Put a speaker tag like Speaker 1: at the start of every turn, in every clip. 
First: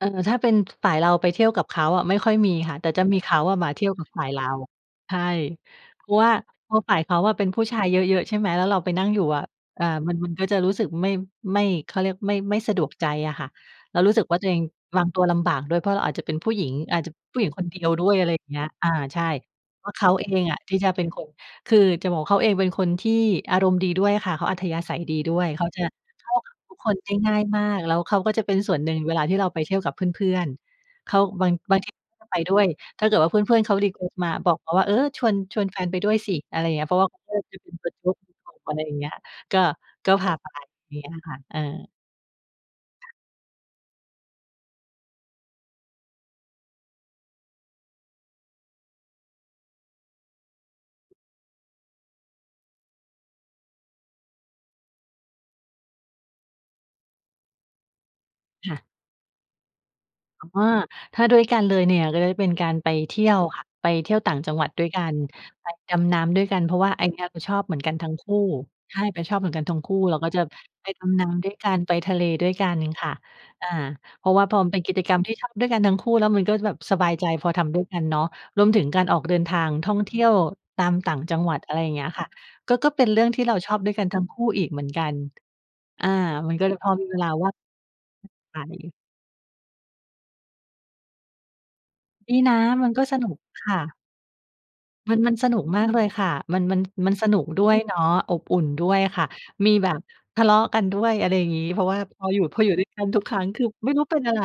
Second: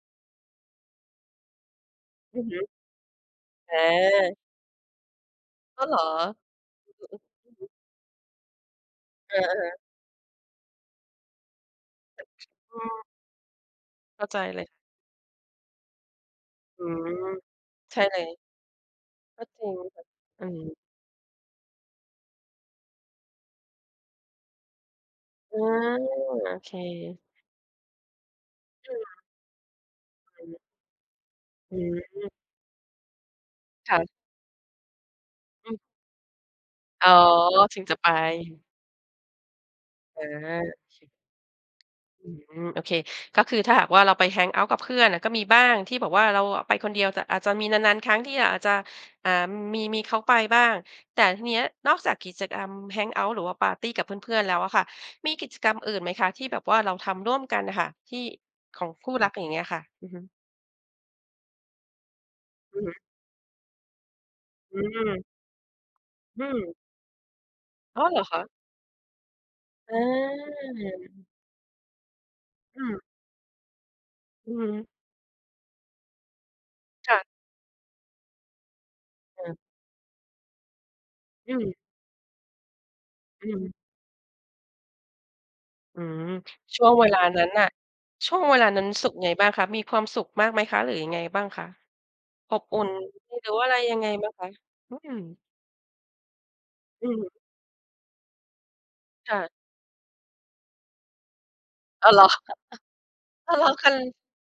Speaker 1: เอ่อ ถ้าเป็นฝ่ายเราไปเที่ยวกับเขาอะ ไม่ค่อย
Speaker 2: อือ
Speaker 1: มี
Speaker 2: ฮึ
Speaker 1: ค่ะ แต่จะมีเขาอะมา
Speaker 2: อ
Speaker 1: เที่ยวกับฝ่าย
Speaker 2: า
Speaker 1: เรา ใช่
Speaker 2: อ้าวเหร
Speaker 1: เ
Speaker 2: อ?
Speaker 1: พราะว่า เพราะฝ่าย
Speaker 2: อ
Speaker 1: เข
Speaker 2: ื
Speaker 1: า
Speaker 2: อ
Speaker 1: อะเป
Speaker 2: ๆ
Speaker 1: ็
Speaker 2: อ
Speaker 1: น
Speaker 2: ือ
Speaker 1: ผู
Speaker 2: ฮ
Speaker 1: ้
Speaker 2: ึ
Speaker 1: ชายเยอะ ๆ ใช่ไหม แล้วเราไปนั่งอยู่
Speaker 2: เอ
Speaker 1: อะ
Speaker 2: อ ๆ
Speaker 1: เอ่อ มัน มันก็จะรู้สึกไม่ ไม่ เขาเรียกไม่ ไม่ส
Speaker 2: อ
Speaker 1: ะ
Speaker 2: ื
Speaker 1: ดวก
Speaker 2: อ
Speaker 1: ใจอะค่ะ เรารู้ส
Speaker 2: เข
Speaker 1: ึ
Speaker 2: ้า
Speaker 1: กว
Speaker 2: ใ
Speaker 1: ่
Speaker 2: จ
Speaker 1: าตัวเอ
Speaker 2: เล
Speaker 1: ง
Speaker 2: ย
Speaker 1: วางตัวลำบากด้วย เพราะเราอาจจะเป็นผู้หญิง
Speaker 2: อื
Speaker 1: อาจ
Speaker 2: ม
Speaker 1: จะผู้หญิงคนเดียว
Speaker 2: ใช่
Speaker 1: ด้ว
Speaker 2: เ
Speaker 1: ย
Speaker 2: ล
Speaker 1: อะไร
Speaker 2: ย
Speaker 1: อย่างเงี้ย อ่า ใช่
Speaker 2: ก็จริง
Speaker 1: เพราะ
Speaker 2: ค่
Speaker 1: เข
Speaker 2: ะ
Speaker 1: าเอ
Speaker 2: อ
Speaker 1: ง
Speaker 2: ื
Speaker 1: อะ ที
Speaker 2: ม
Speaker 1: ่จะเป็นคน คือจะบอกว่าเขาเองเป็นคนที่อารมณ์ดีด้วยค่ะ เขาอัธยาศัยดีด้วย
Speaker 2: อา
Speaker 1: เขาจะเข้า
Speaker 2: โอ
Speaker 1: กับ
Speaker 2: เ
Speaker 1: ทุกคนได้
Speaker 2: ค
Speaker 1: ง่ายมาก แล้วเขาก็จะเป็นส่วน
Speaker 2: ด
Speaker 1: หนึ
Speaker 2: ื
Speaker 1: ่
Speaker 2: ้อ
Speaker 1: ง
Speaker 2: ย
Speaker 1: เว
Speaker 2: า
Speaker 1: ลาที่เราไปเที่ยวกับเพื่
Speaker 2: ไร
Speaker 1: อน
Speaker 2: งี้
Speaker 1: ๆ เขาบาง
Speaker 2: อ
Speaker 1: บ
Speaker 2: ื
Speaker 1: างทีเขาก็
Speaker 2: ม
Speaker 1: ไปด้วย ถ้าเกิดว่าเพื่อน ๆ เขา รี
Speaker 2: ค่
Speaker 1: เคว
Speaker 2: ะ
Speaker 1: สต์ มา บอกเขาว่า เออ ชวน ชว
Speaker 2: อ
Speaker 1: นแ
Speaker 2: ือ
Speaker 1: ฟนไปด้วยสิ อะไรอย่างเงี้ย เพราะ
Speaker 2: อ
Speaker 1: ว
Speaker 2: ๋
Speaker 1: ่
Speaker 2: อ
Speaker 1: า
Speaker 2: ถึงจะไป
Speaker 1: [unintelligible] อะไรอย่างเงี้ย ก็ ก็
Speaker 2: เอ
Speaker 1: พ
Speaker 2: อ
Speaker 1: าไป
Speaker 2: โอเ
Speaker 1: งี้
Speaker 2: ค
Speaker 1: ค่ะ เออ
Speaker 2: อืม โอเค ก็คือถ้าหากว่าเราไป แฮงเอาต์ กับเพื่อนอะ ก็มีบ้างที่แบบว่าเราอะไปคนเดียว แต่อาจจะมีนาน ๆ ครั้ง ที่ อา อาจจะ อ่า มี มีเขาไปบ้าง แต่ทีเนี้ย นอกจากกิจกรรม แฮงเอาต์ หรือว่าปาร์ตีกับเพื่อน ๆ แล้วอะค่ะ มีกิจกรรมอื่นไหมคะ ที่แบบว่าเราทำร่วมกันอะค่ะ ที่
Speaker 1: ค่
Speaker 2: ข
Speaker 1: ะ
Speaker 2: องคู่รัก อย่างเงี้ยอะค่ะ? อือฮึ
Speaker 1: แต่ว่า ถ้าด้วยกันเลยเนี่ย ก็เป็นการ
Speaker 2: อือ
Speaker 1: ไป
Speaker 2: ฮึ
Speaker 1: เที่ยวค่ะ ไปเที่ยวต่างจังหวัด
Speaker 2: อื
Speaker 1: ด้วยกัน
Speaker 2: ม
Speaker 1: ไปดำน้ำด
Speaker 2: อ
Speaker 1: ้
Speaker 2: ื
Speaker 1: วยกัน
Speaker 2: ม
Speaker 1: เพราะว่าไอ้เนี่ยก็ชอบเหมือนกัน
Speaker 2: อ้า
Speaker 1: ทั
Speaker 2: ว
Speaker 1: ้
Speaker 2: เ
Speaker 1: ง
Speaker 2: หร
Speaker 1: ค
Speaker 2: อ
Speaker 1: ู
Speaker 2: ค
Speaker 1: ่
Speaker 2: ะ?
Speaker 1: ใช่ จะชอบเหมือนกันทั้งคู
Speaker 2: อ
Speaker 1: ่
Speaker 2: า
Speaker 1: เราก็จะไปดำน้ำด้วยกัน ไปทะเลด้วยกัน
Speaker 2: อืม
Speaker 1: ค่ะ อ่า เพราะว่า
Speaker 2: อื
Speaker 1: พ
Speaker 2: อ
Speaker 1: อ
Speaker 2: ฮ
Speaker 1: มันเป็น
Speaker 2: ึ
Speaker 1: กิจกรรมที่ทำด้วยกันทั้งคู่ แล้วมันก็จะแบบสบ
Speaker 2: ค
Speaker 1: าย
Speaker 2: ่ะ
Speaker 1: ใจ พอทำด้วยกันเนาะ รวมถึงการออกเดิ
Speaker 2: เ
Speaker 1: นท
Speaker 2: ออ
Speaker 1: างท่องเที่ยวตามต่างจังห
Speaker 2: อ
Speaker 1: วั
Speaker 2: ื
Speaker 1: ด อะไ
Speaker 2: ม
Speaker 1: รอย่างเงี้ยค่ะ ก็ ก็เป็นเรื่องที
Speaker 2: อ
Speaker 1: ่
Speaker 2: ื
Speaker 1: เรา
Speaker 2: ม
Speaker 1: ชอบด้วยกันทั้งคู่อีกเหมือนกัน
Speaker 2: อื
Speaker 1: อ่า
Speaker 2: ม
Speaker 1: มันก็เลย
Speaker 2: ช่
Speaker 1: พ
Speaker 2: ว
Speaker 1: อ
Speaker 2: ง
Speaker 1: ม
Speaker 2: เว
Speaker 1: ีเว
Speaker 2: ลา
Speaker 1: ลา
Speaker 2: นั้
Speaker 1: ว่า
Speaker 2: นน่ะ ช่วงเ
Speaker 1: ไ
Speaker 2: วลานั้น
Speaker 1: ป
Speaker 2: สุขไงบ้างคะ มีความสุขมากไหมคะ หรือยังไงบ้างคะ
Speaker 1: ดีน
Speaker 2: อ
Speaker 1: ะ
Speaker 2: บอุ่
Speaker 1: มั
Speaker 2: น
Speaker 1: นก็สนุก
Speaker 2: หรือว่า
Speaker 1: ค
Speaker 2: อะไ
Speaker 1: ่
Speaker 2: ร
Speaker 1: ะ
Speaker 2: ยังไงบ้างคะ? อืม
Speaker 1: มัน มันสนุกมากเลยค่ะ มัน มัน
Speaker 2: อ
Speaker 1: มั
Speaker 2: ื
Speaker 1: นส
Speaker 2: ม
Speaker 1: นุกด้วยเนาะ อบอุ่นด้วยค่ะ
Speaker 2: ค่ะ
Speaker 1: มีแบบทะเลาะกันด้วย อะไรอย่างงี้ เพราะว่า
Speaker 2: อ้าว เหร
Speaker 1: พอ
Speaker 2: อ?
Speaker 1: อยู่ พออยู่ด้วยกันทุกครั้ง
Speaker 2: ทะ
Speaker 1: ค
Speaker 2: เ
Speaker 1: ื
Speaker 2: ล
Speaker 1: อ
Speaker 2: าะก
Speaker 1: ไม
Speaker 2: ั
Speaker 1: ่รู้เ
Speaker 2: น
Speaker 1: ป็นอะไร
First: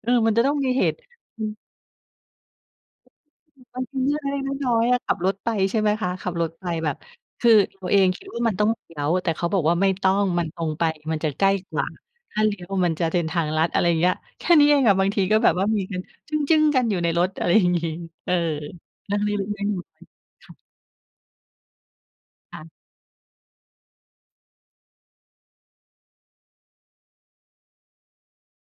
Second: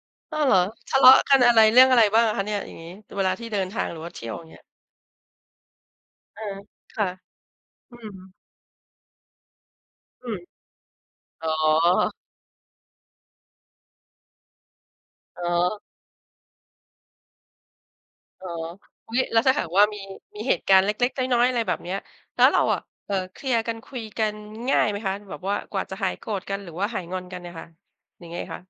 Speaker 1: เออ มั
Speaker 2: อ
Speaker 1: น
Speaker 2: ้า
Speaker 1: จะ
Speaker 2: วเ
Speaker 1: ต้อ
Speaker 2: หร
Speaker 1: ง
Speaker 2: อ
Speaker 1: มีเห
Speaker 2: ท
Speaker 1: ตุ
Speaker 2: ะเลาะกั
Speaker 1: อ
Speaker 2: น
Speaker 1: ื
Speaker 2: อ
Speaker 1: อ
Speaker 2: ะไร เรื่องอะไรบ้างอะคะเนี่ย? อย่างงี้ เวลาที่เดินท
Speaker 1: มั
Speaker 2: า
Speaker 1: น
Speaker 2: ง
Speaker 1: เป
Speaker 2: ห
Speaker 1: ็
Speaker 2: รื
Speaker 1: น
Speaker 2: อว
Speaker 1: เ
Speaker 2: ่
Speaker 1: ร
Speaker 2: า
Speaker 1: ื่อ
Speaker 2: เท
Speaker 1: ง
Speaker 2: ี่ย
Speaker 1: เ
Speaker 2: ว
Speaker 1: ล
Speaker 2: อย่าง
Speaker 1: ็
Speaker 2: เงี
Speaker 1: ก
Speaker 2: ้ย
Speaker 1: ๆ น้อย ๆ อะ ขับรถไป ใช่ไหมคะ ขับ
Speaker 2: เอ
Speaker 1: ร
Speaker 2: อ
Speaker 1: ถไปแบบ
Speaker 2: ค่ะ
Speaker 1: คือตัว
Speaker 2: อ
Speaker 1: เ
Speaker 2: ื
Speaker 1: องคิด
Speaker 2: ม
Speaker 1: ว่ามันต้องเลี้ยว แต่เขาบอกว่าไม่ต้อ
Speaker 2: อ
Speaker 1: ง
Speaker 2: ืม
Speaker 1: มันตรงไป มันจะใ
Speaker 2: อ
Speaker 1: ก
Speaker 2: ๋
Speaker 1: ล
Speaker 2: อ
Speaker 1: ้กว่า ถ้าเลี้ยวมันจะเดินทางลัด อะไรอย่างเงี้ย แค่นี้เองอะ บางทีก็
Speaker 2: อ๋
Speaker 1: แบบว่าม
Speaker 2: อ
Speaker 1: ีกันจึ้ง ๆ กันอยู่ในรถ อะไร อย่างงี้ เออ
Speaker 2: อ๋อ อุ
Speaker 1: น
Speaker 2: ๊
Speaker 1: ั่
Speaker 2: ย
Speaker 1: งน
Speaker 2: แ
Speaker 1: ิ
Speaker 2: ล้วถ้าห
Speaker 1: ่
Speaker 2: าก
Speaker 1: ง
Speaker 2: ว่า
Speaker 1: ๆ ไหม
Speaker 2: มี มี
Speaker 1: ค
Speaker 2: เ
Speaker 1: ่
Speaker 2: ห
Speaker 1: ะ
Speaker 2: ตุการณ์เล็ก ๆ น้อย ๆ อะไรแบบเนี้ย แล้ว
Speaker 1: ค
Speaker 2: เร
Speaker 1: ่
Speaker 2: า
Speaker 1: ะ
Speaker 2: อะ เอ่อ เคลียร์กัน คุยกันง่ายไหมคะ? แบบว่ากว่าจะหายโกรธกัน หรือว่าหายงอนกันเนี่ยค่ะ ยังไงคะ?